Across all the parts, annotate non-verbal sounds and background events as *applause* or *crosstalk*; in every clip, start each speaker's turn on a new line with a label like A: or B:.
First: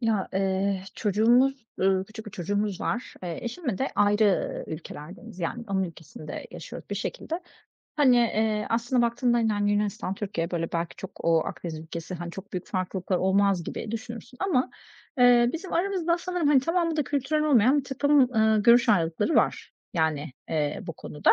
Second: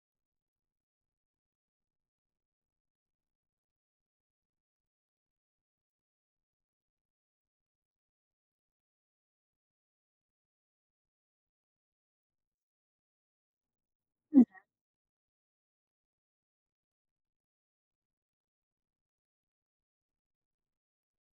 A: Ya, çocuğumuz, küçük bir çocuğumuz var. Eşimle de ayrı ülkelerdeniz. Yani onun ülkesinde yaşıyoruz bir şekilde. Hani, aslında baktığında yani Yunanistan, Türkiye, böyle, belki çok o Akdeniz ülkesi, hani, çok büyük farklılıklar olmaz gibi düşünürsün
B: Hı.
A: ama, bizim aramızda sanırım, hani, tamamı da kültürel olmayan bir takım, görüş ayrılıkları var, yani, bu konuda.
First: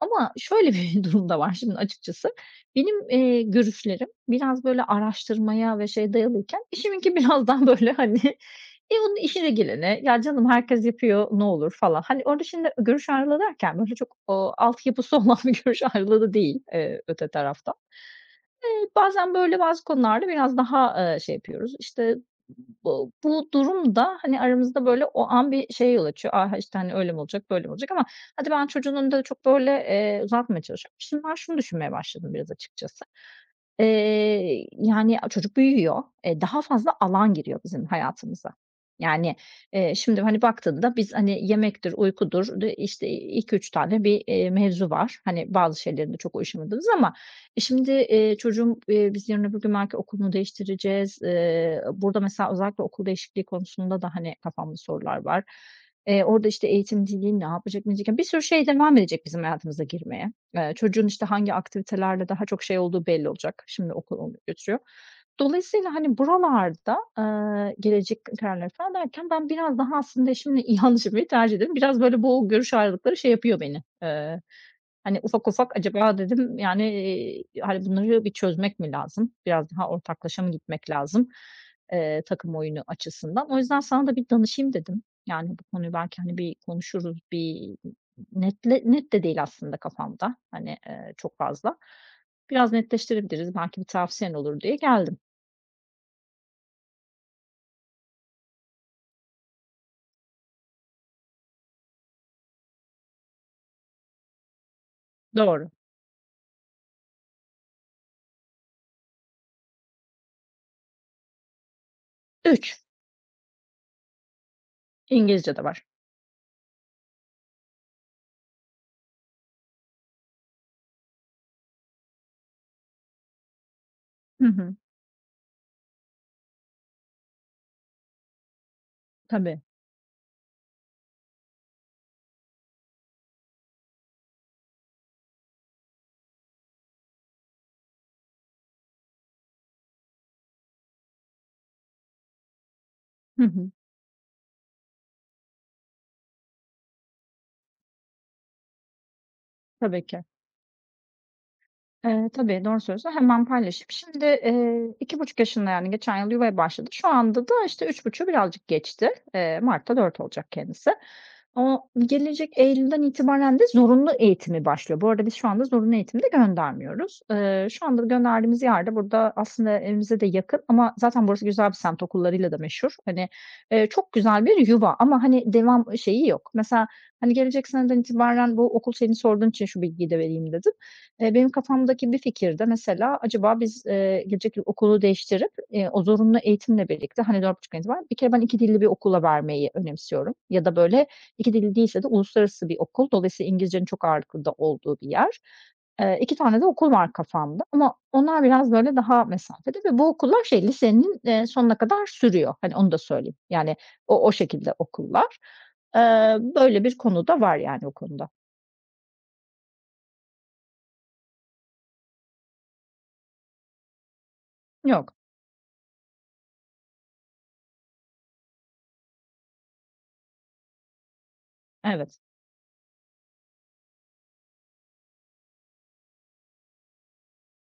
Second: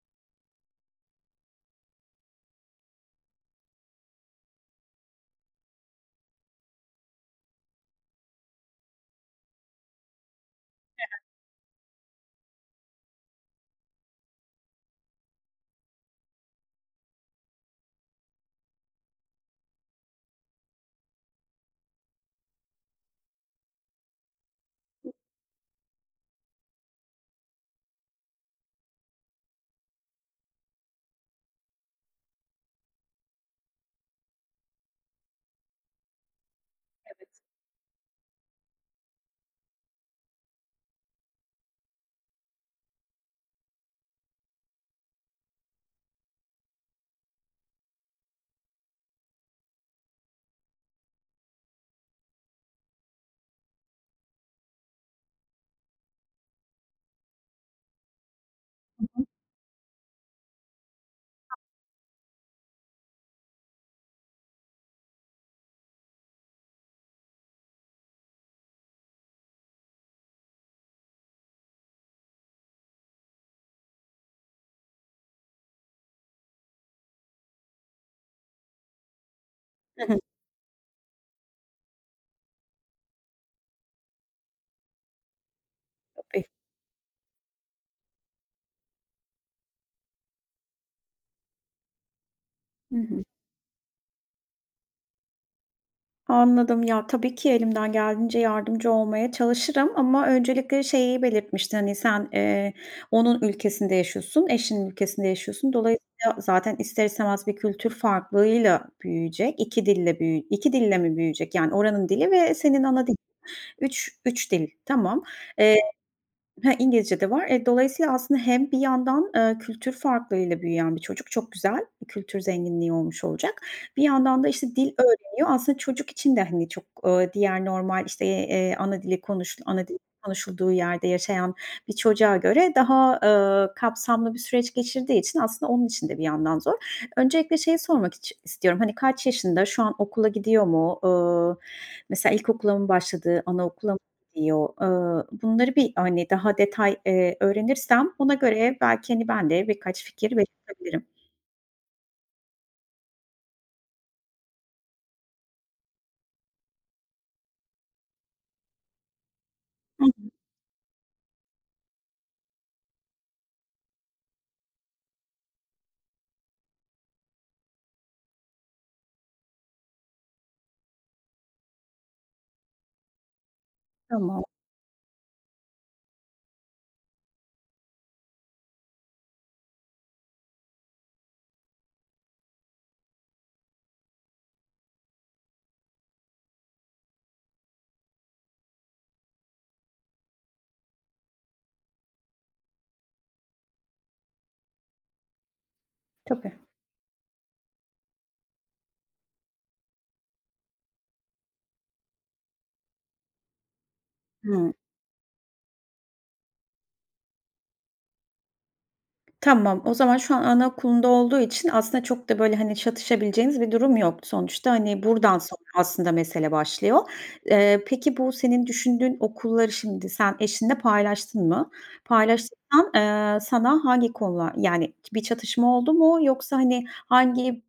A: Ama şöyle bir *laughs* durum da var şimdi açıkçası. Benim, görüşlerim biraz, böyle, araştırmaya ve şey dayalıyken eşiminki *laughs* biraz daha, böyle, hani *laughs* E onun işine gelene, "Ya, canım herkes yapıyor, ne olur?" falan. Hani, orada şimdi görüş ayrılığı derken böyle çok, altyapısı *laughs* olan bir görüş ayrılığı da değil, öte tarafta. Bazen böyle bazı konularda biraz daha, şey yapıyoruz. İşte, bu durum da, hani, aramızda böyle o an bir şey yol açıyor. Ah işte, hani, öyle mi olacak, böyle mi olacak? Ama hadi ben çocuğun önünde de çok böyle, uzatmaya çalışıyorum. Şimdi ben şunu düşünmeye başladım biraz açıkçası. Yani, çocuk büyüyor, daha fazla alan
B: Evet.
A: giriyor bizim hayatımıza. Yani, şimdi, hani, baktığında biz, hani, yemektir, uykudur, işte, 2-3 tane bir, mevzu var. Hani, bazı şeylerinde çok uyuşamadığımız ama şimdi, çocuğum, biz yarın öbür gün belki okulunu değiştireceğiz. Burada mesela özellikle okul değişikliği konusunda da, hani, kafamda sorular var. Orada, işte, eğitim, dili ne yapacak, ne edecek? Bir sürü şey devam
B: Hı hı.
A: edecek bizim hayatımıza girmeye. Çocuğun, işte, hangi aktivitelerle daha çok şey olduğu belli olacak. Şimdi okul onu götürüyor. Dolayısıyla, hani, buralarda, gelecek kararları falan derken ben biraz daha aslında eşimle *laughs* yanlış yapmayı tercih ederim. Biraz, böyle, bu görüş ayrılıkları şey yapıyor beni. Hani, ufak ufak acaba dedim, yani, hani, bunları bir çözmek mi lazım? Biraz daha
B: Hı hı.
A: ortaklaşa mı gitmek lazım, takım oyunu açısından? O yüzden sana da bir danışayım dedim. Yani, bu konuyu belki, hani,
B: Tabii.
A: bir konuşuruz, bir. Netle net de değil aslında kafamda, hani, çok fazla. Biraz
B: Hı hı.
A: netleştirebiliriz, belki bir tavsiyen olur diye geldim.
B: Anladım. Ya, tabii ki elimden geldiğince yardımcı olmaya çalışırım ama öncelikle şeyi belirtmiştin, hani, sen, onun ülkesinde yaşıyorsun, eşinin ülkesinde
A: Doğru.
B: yaşıyorsun. Dolayısıyla zaten ister istemez bir kültür farklılığıyla büyüyecek. İki dille mi büyüyecek? Yani, oranın dili ve
A: Üç.
B: senin ana dilin. Üç dil. Tamam.
A: İngilizce de
B: Eee
A: var.
B: Ha, İngilizce de var. Dolayısıyla aslında hem bir yandan, kültür farklılığıyla büyüyen bir çocuk, çok güzel bir kültür zenginliği olmuş olacak. Bir yandan
A: Hı
B: da,
A: hı.
B: işte, dil öğreniyor. Aslında çocuk için de, hani, çok, diğer normal, işte,
A: Tabii.
B: ana dili konuşulduğu yerde yaşayan bir çocuğa göre daha, kapsamlı bir süreç geçirdiği için aslında onun için de bir yandan zor. Öncelikle şeyi sormak istiyorum. Hani, kaç yaşında? Şu an okula gidiyor mu? Mesela ilkokula mı başladı,
A: Hı hı.
B: anaokula mı diyor. Bunları bir, hani, daha detay, öğrenirsem ona göre belki, hani, ben de birkaç
A: Tabii ki.
B: fikir belirtebilirim.
A: Tabii, doğru söylüyorsun. Hemen paylaşayım. Şimdi, 2,5 yaşında, yani, geçen yıl yuvaya başladı. Şu anda da, işte, 3,5'u birazcık geçti. Martta
B: Hı.
A: dört olacak kendisi. O gelecek eylülden itibaren de zorunlu eğitimi başlıyor. Bu arada biz şu anda zorunlu eğitimi de göndermiyoruz. Şu anda gönderdiğimiz yerde burada aslında evimize de yakın ama zaten burası güzel bir semt, okullarıyla da meşhur. Hani, çok
B: Tamam.
A: güzel bir yuva ama, hani, devam şeyi yok. Mesela, hani, gelecek seneden itibaren bu okul şeyini sorduğun için şu bilgiyi de vereyim dedim. Benim kafamdaki bir fikir de mesela acaba biz, gelecek yıl okulu değiştirip, o zorunlu eğitimle birlikte, hani, 4.30'dan itibaren bir kere ben 2 dilli bir okula vermeyi önemsiyorum ya da, böyle, 2 dilli değilse de uluslararası bir okul. Dolayısıyla İngilizcenin çok ağırlıklı da olduğu bir yer. 2
B: Tabii.
A: tane de okul var kafamda ama onlar biraz, böyle, daha mesafede ve bu okullar şey, lisenin, sonuna kadar sürüyor. Hani, onu da söyleyeyim. Yani o
B: Hıı.
A: şekilde okullar. Böyle bir konu da var yani o konuda.
B: Tamam, o zaman şu an anaokulunda olduğu için aslında çok da, böyle, hani, çatışabileceğiniz bir durum yok. Sonuçta, hani,
A: Yok.
B: buradan sonra aslında mesele başlıyor. Peki bu senin düşündüğün okulları şimdi sen eşinle paylaştın mı?
A: Evet.
B: Paylaştıysan, sana hangi konular yani bir çatışma oldu mu yoksa, hani, hangi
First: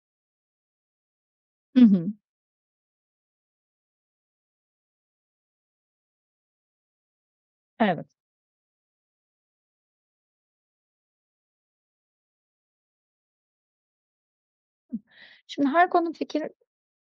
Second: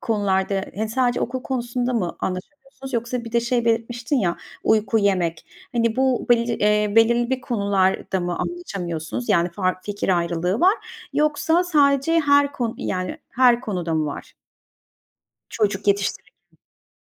B: konularda, hani, sadece okul
A: Hı
B: konusunda
A: hı.
B: mı anlaşamıyorsunuz yoksa bir de şey belirtmiştin ya, uyku, yemek. Hani, bu beli belirli bir
A: Evet.
B: konularda mı anlaşamıyorsunuz? Yani fikir ayrılığı var? Yoksa sadece her konu yani her konuda mı var?
A: Şimdi
B: Çocuk
A: her konu
B: yetiştirirken.
A: fikir.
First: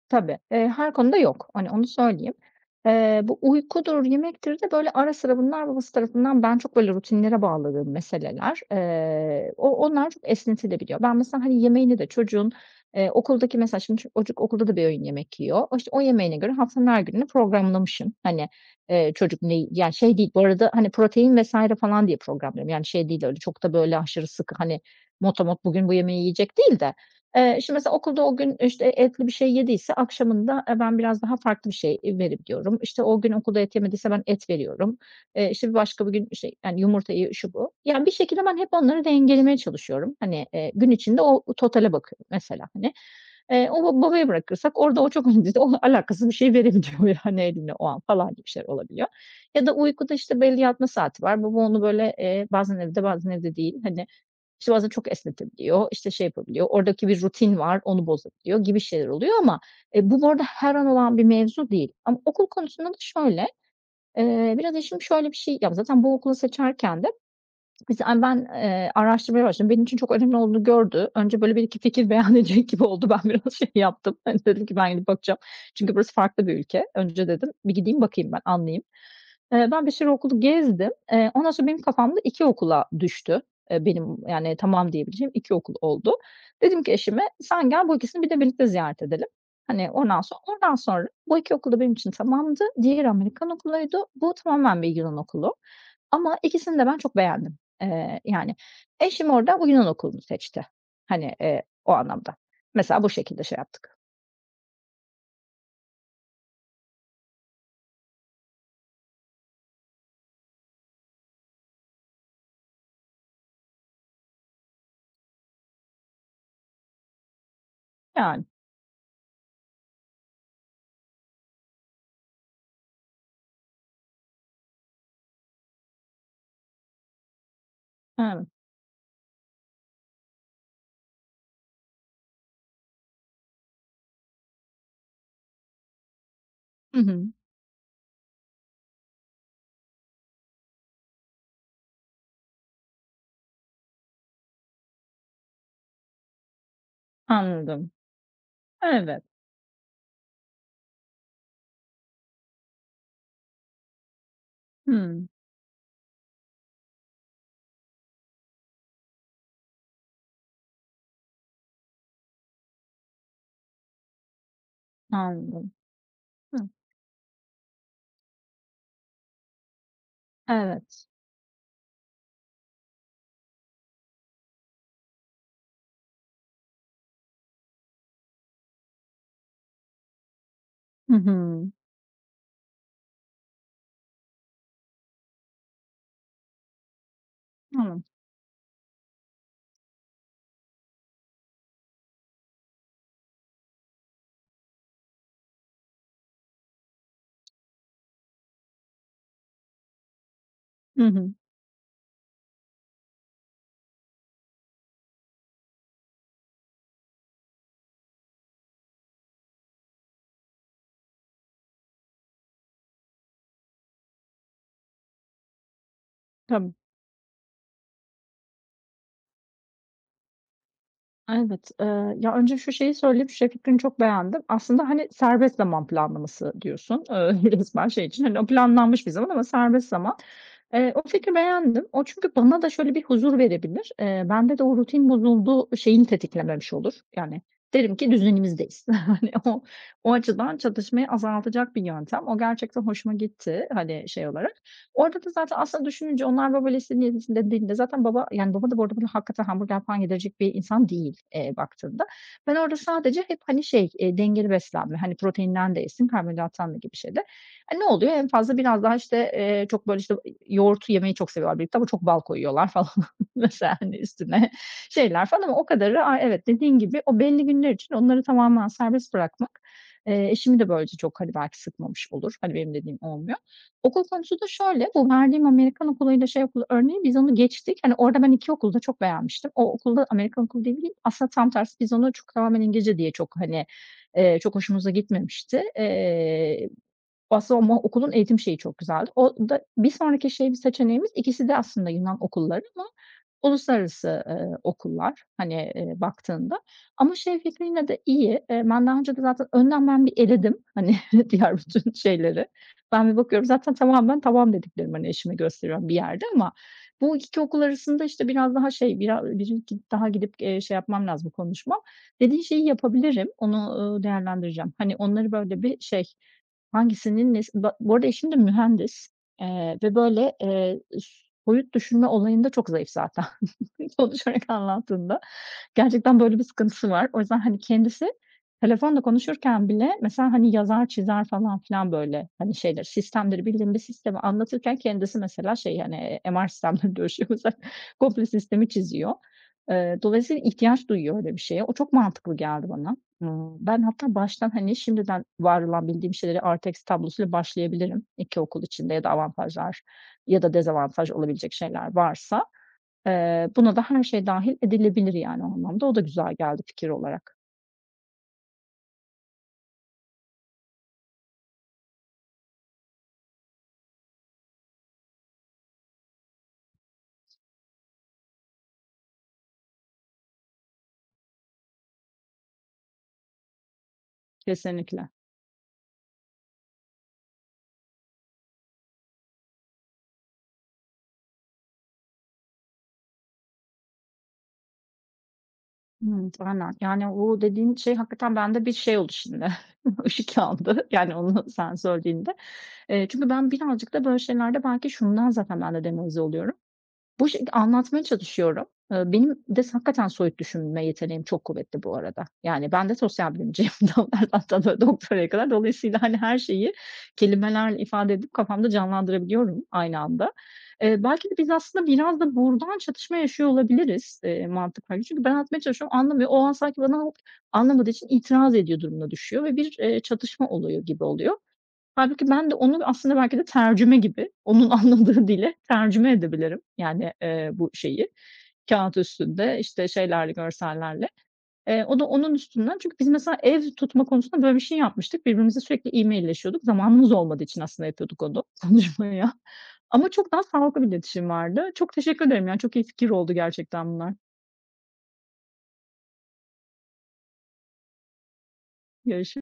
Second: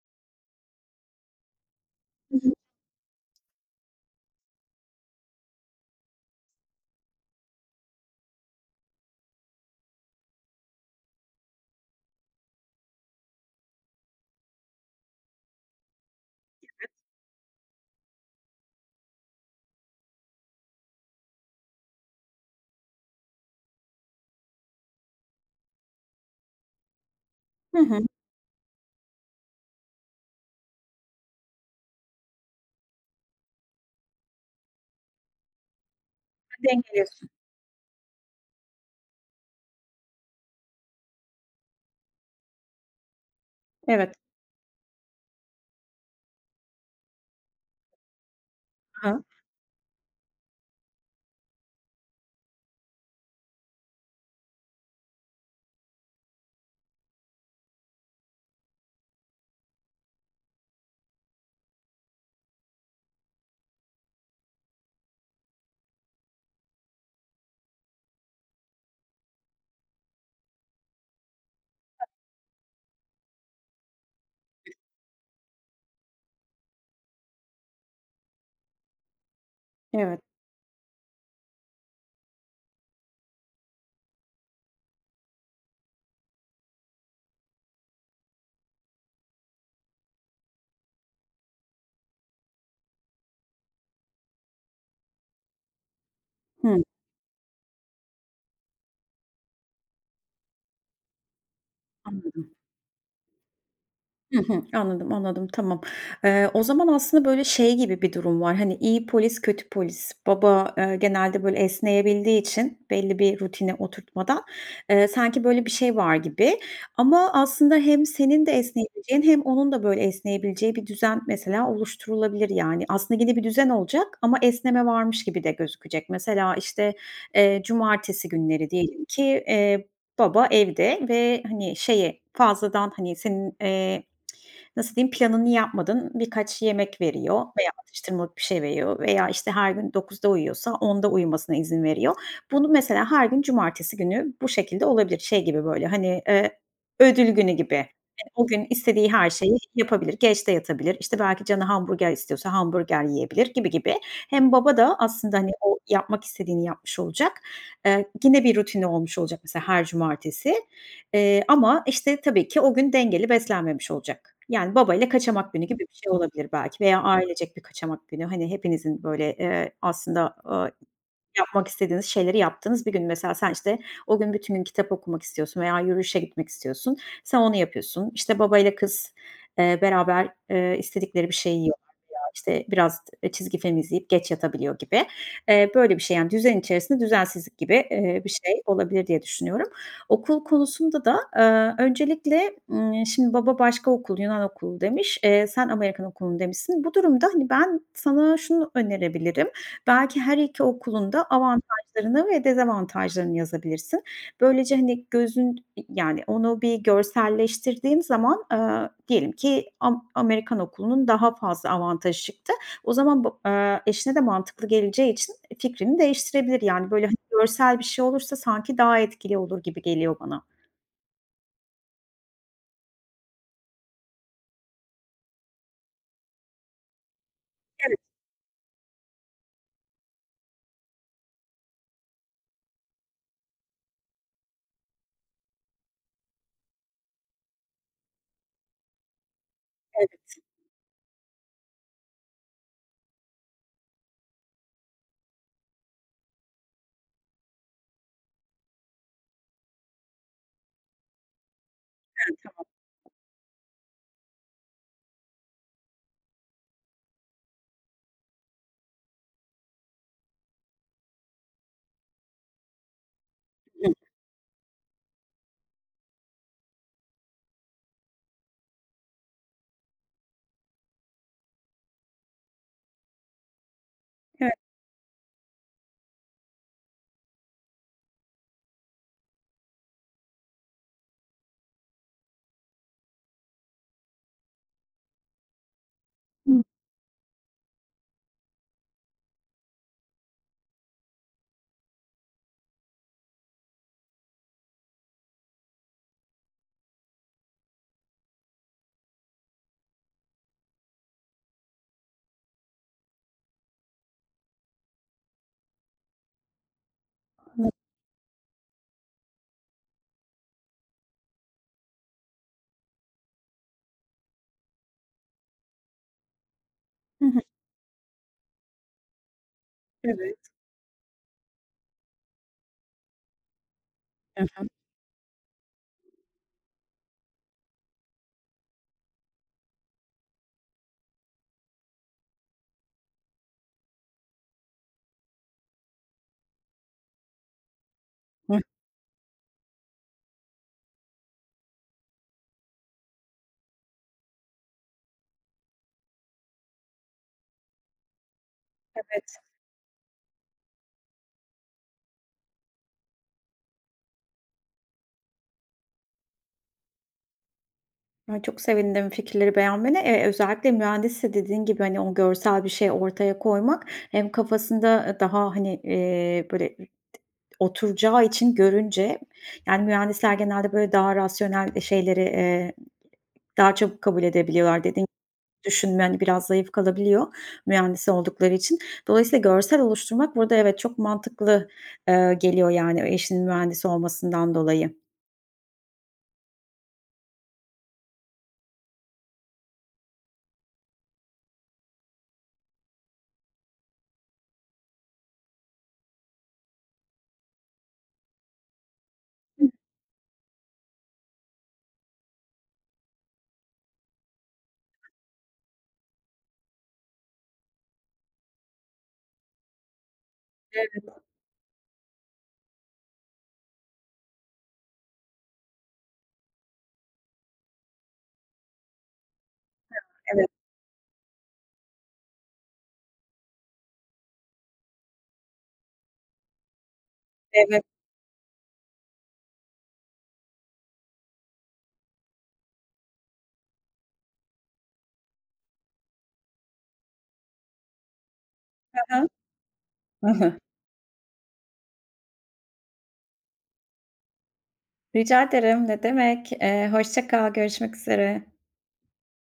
A: Tabii, her konuda yok. Hani, onu söyleyeyim.
B: Hı hı.
A: Bu uykudur, yemektir de böyle ara sıra bunlar babası tarafından ben çok böyle rutinlere bağladığım meseleler. Onlar çok esnetilebiliyor. Ben mesela, hani, yemeğini de çocuğun, okuldaki mesela şimdi çocuk okulda da bir öğün yemek yiyor. O, işte, o yemeğine göre haftanın her gününü programlamışım. Hani, çocuk ne yani şey değil bu arada, hani, protein vesaire falan diye programlıyorum. Yani, şey değil öyle çok da böyle aşırı sıkı, hani, motomot bugün bu yemeği yiyecek değil de.
B: Hı
A: Şimdi mesela
B: hı.
A: okulda o gün, işte, etli bir şey yediyse akşamında, ben biraz daha farklı bir şey, verebiliyorum. İşte, o gün okulda et yemediyse ben et veriyorum. İşte, bir başka bir gün, işte, yani,
B: Dengeliyorsun.
A: yumurtayı, şu, bu. Yani, bir şekilde ben hep onları dengelemeye çalışıyorum. Hani, gün içinde o totale bakıyorum mesela, hani. O
B: Evet.
A: babaya bırakırsak orada o çok *laughs* önemli değil. O alakasız bir şey verebiliyor, *laughs* yani, eline o an falan gibi şeyler
B: Hı
A: olabiliyor.
B: hı.
A: Ya da uykuda, işte, belli yatma saati var. Baba onu, böyle, bazen evde bazen evde değil, hani, işte bazen çok esnetebiliyor, işte şey yapabiliyor, oradaki bir rutin var, onu bozabiliyor gibi şeyler oluyor ama, bu arada her an olan bir mevzu değil. Ama okul konusunda da şöyle, biraz eşim şöyle bir şey. Ya, zaten bu okulu seçerken de biz a ben, araştırmaya başladım. Benim için çok önemli olduğunu gördü. Önce böyle bir iki fikir beyan *laughs* edecek gibi oldu. Ben biraz şey yaptım. *laughs* Hani, dedim ki ben gidip bakacağım. Çünkü burası farklı bir ülke. Önce dedim bir gideyim bakayım ben, anlayayım. Ben bir sürü
B: Evet.
A: okulu gezdim. Ondan sonra benim kafamda 2 okula düştü. Benim, yani, tamam diyebileceğim 2 okul oldu. Dedim ki eşime, "Sen gel, bu ikisini bir de birlikte ziyaret edelim." Hani, ondan sonra oradan sonra bu 2 okul da benim için tamamdı. Diğeri Amerikan okuluydu. Bu tamamen bir Yunan okulu. Ama ikisini
B: Hıı.
A: de ben çok beğendim. Yani, eşim orada bu Yunan okulunu seçti. Hani, o anlamda. Mesela bu şekilde şey yaptık.
B: Hı hı. Anladım, anladım. Tamam. O zaman aslında, böyle, şey gibi bir durum var. Hani, iyi polis, kötü polis. Baba, genelde, böyle, esneyebildiği için belli bir rutine oturtmadan, sanki böyle bir şey var gibi ama aslında hem senin
A: Yani,
B: de esneyebileceğin hem onun da, böyle, esneyebileceği bir düzen mesela oluşturulabilir, yani. Aslında yine bir düzen olacak ama esneme varmış gibi de gözükecek. Mesela, işte, cumartesi
A: evet.
B: günleri diyelim ki, baba evde ve, hani, şeye fazladan, hani, senin, nasıl diyeyim, planını yapmadın, birkaç
A: Hı
B: yemek
A: hı.
B: veriyor veya atıştırmalık bir şey veriyor veya, işte, her gün dokuzda uyuyorsa onda uyumasına izin veriyor. Bunu mesela her gün cumartesi günü bu şekilde olabilir. Şey gibi böyle, hani, ödül günü gibi.
A: Anladım.
B: Hani, o gün istediği
A: Evet.
B: her şeyi yapabilir. Geç de yatabilir. İşte, belki canı hamburger istiyorsa hamburger yiyebilir gibi gibi. Hem baba da
A: Hımm.
B: aslında, hani, o yapmak istediğini yapmış olacak. Yine bir rutini olmuş olacak mesela her cumartesi. Ama, işte, tabii ki o gün dengeli beslenmemiş olacak. Yani, babayla kaçamak günü
A: Anladım.
B: gibi bir şey olabilir
A: Hı.
B: belki veya ailecek bir kaçamak günü. Hani, hepinizin, böyle, aslında,
A: Evet.
B: yapmak istediğiniz şeyleri yaptığınız bir gün. Mesela sen, işte, o gün bütün gün kitap okumak istiyorsun veya yürüyüşe gitmek istiyorsun. Sen onu yapıyorsun. İşte, babayla kız, beraber,
A: Hı
B: istedikleri bir
A: hı.
B: şeyi işte biraz çizgi film izleyip geç yatabiliyor gibi. Böyle bir şey, yani, düzen içerisinde düzensizlik gibi,
A: Anladım.
B: bir şey olabilir diye düşünüyorum. Okul konusunda da, öncelikle, şimdi baba başka okul, Yunan okulu demiş, sen Amerikan okulu demişsin. Bu durumda, hani, ben sana şunu önerebilirim. Belki her 2
A: Hı
B: okulun da
A: hı.
B: avantajlarını ve dezavantajlarını yazabilirsin. Böylece, hani, gözün yani, onu bir görselleştirdiğim zaman, diyelim ki Amerikan okulunun daha fazla avantajı çıktı. O zaman bu eşine de mantıklı geleceği için fikrini değiştirebilir.
A: Tabii.
B: Yani, böyle, hani, görsel bir şey olursa sanki daha etkili olur gibi geliyor bana.
A: Evet. Ya, önce şu şeyi söyleyeyim, şu fikrini çok beğendim. Aslında, hani, serbest zaman planlaması diyorsun, *laughs* resmen
B: Evet,
A: şey için, hani, o planlanmış bir zaman ama serbest zaman. O fikri beğendim. O çünkü bana da şöyle bir huzur verebilir. Bende de o rutin bozuldu şeyini tetiklememiş olur. Yani, derim ki düzenimizdeyiz. *laughs* Hani, o
B: evet.
A: açıdan çatışmayı azaltacak bir yöntem. O gerçekten hoşuma gitti, hani, şey olarak. Orada da zaten aslında düşününce onlar baba listesinin dediğinde zaten baba, yani, baba da bu arada bana hakikaten hamburger falan yedirecek bir insan değil, baktığında. Ben orada sadece hep, hani, şey, dengeli beslenme, hani, proteinden de yesin, karbonhidrattan da gibi şeyde. E, ne oluyor? En fazla biraz daha, işte, çok, böyle, işte, yoğurtu yemeyi çok seviyorlar birlikte ama çok bal koyuyorlar falan *laughs* mesela,
B: Hı.
A: hani, üstüne şeyler falan ama o kadarı. A, evet, dediğin gibi o belli günler için onları tamamen serbest bırakmak, eşimi de böylece çok, hani, belki sıkmamış olur. Hani, benim dediğim olmuyor. Okul konusu da
B: Evet.
A: şöyle, bu verdiğim Amerikan okuluyla şey okulu örneği biz onu geçtik. Hani orada ben 2 okulda çok beğenmiştim. O okulda Amerikan okulu değil. Aslında tam tersi biz onu çok tamamen İngilizce diye çok, hani, çok hoşumuza gitmemişti.
B: Hı.
A: Aslında ama okulun eğitim şeyi çok güzeldi. O da bir sonraki şey bir seçeneğimiz ikisi de aslında Yunan okulları ama uluslararası, okullar, hani, baktığında ama şey fikri yine de iyi. Ben daha önce de zaten önden ben bir eledim, hani, *laughs* diğer bütün şeyleri. Ben bir bakıyorum zaten tamamen tamam dediklerimi, hani, eşime gösteriyorum bir yerde ama bu 2 okul arasında, işte, biraz daha şey, birin daha gidip, şey yapmam lazım, konuşmam. Dediğin şeyi yapabilirim. Onu, değerlendireceğim. Hani, onları böyle bir şey,
B: Hı
A: hangisinin
B: hı.
A: nes ba bu arada eşim de mühendis, ve böyle,
B: Evet.
A: soyut düşünme olayında çok zayıf zaten. *laughs* konuşarak
B: Hı
A: anlattığında gerçekten böyle bir sıkıntısı var. O yüzden, hani, kendisi telefonla konuşurken bile mesela, hani, yazar çizer falan filan böyle, hani, şeyler sistemleri bildiğim bir sistemi anlatırken kendisi mesela şey, hani, MR sistemleri dönüşüyor *laughs* mesela komple
B: hı.
A: sistemi çiziyor. Dolayısıyla ihtiyaç duyuyor öyle bir şeye. O çok mantıklı geldi bana. Ben hatta baştan, hani, şimdiden var olan bildiğim şeyleri artı tablosuyla başlayabilirim. 2 okul içinde ya da
B: Evet.
A: avantajlar ya da dezavantaj olabilecek şeyler varsa. Buna da her şey dâhil edilebilir yani o anlamda. O da güzel geldi fikir olarak.
B: Ya, çok sevindim fikirleri beğenmene. Özellikle mühendisse dediğin gibi, hani, o görsel bir şey ortaya koymak hem kafasında, daha, hani, böyle oturacağı için görünce yani mühendisler genelde böyle daha rasyonel, şeyleri, daha çabuk kabul edebiliyorlar. Dediğin
A: Kesinlikle.
B: gibi düşünme, hani, biraz zayıf kalabiliyor mühendis oldukları için. Dolayısıyla görsel oluşturmak burada evet çok mantıklı, geliyor yani eşinin mühendis olmasından dolayı.
A: Hımm, aynen. Yani o dediğin şey hakikaten bende bir şey oldu şimdi. *laughs* Işık yandı yani onu sen söylediğinde. Çünkü ben birazcık da böyle şeylerde belki şundan zaten ben de demoralize oluyorum. Bu şekilde anlatmaya çalışıyorum. Benim de
B: Hı.
A: hakikaten soyut düşünme yeteneğim çok kuvvetli bu arada. Yani ben de sosyal bilimciyim *laughs* doktordan doktoraya kadar. Dolayısıyla, hani, her şeyi kelimelerle ifade edip kafamda canlandırabiliyorum aynı anda. Belki de biz aslında biraz da buradan çatışma yaşıyor olabiliriz, mantık olarak. Çünkü ben anlatmaya çalışıyorum, anlamıyor. O an sanki bana anlamadığı için itiraz ediyor durumuna düşüyor ve bir,
B: Evet,
A: çatışma oluyor gibi oluyor. Hâlbuki ben de onu aslında belki de tercüme gibi, onun *laughs* anladığı dile tercüme edebilirim. Yani, bu
B: evet.
A: şeyi kâğıt üstünde, işte, şeylerle, görsellerle. O da onun üstünden çünkü biz mesela ev tutma konusunda böyle bir şey yapmıştık. Birbirimize sürekli e-mailleşiyorduk. Zamanımız olmadığı için aslında yapıyorduk onu, *laughs*
B: Hı hı.
A: konuşmaya. Ama
B: Hı
A: çok daha
B: hı.
A: sağlıklı bir iletişim vardı. Çok teşekkür ederim, yani, çok iyi fikir oldu gerçekten bunlar.
B: Rica ederim, ne demek. Hoşça kal, görüşmek üzere.
A: Görüş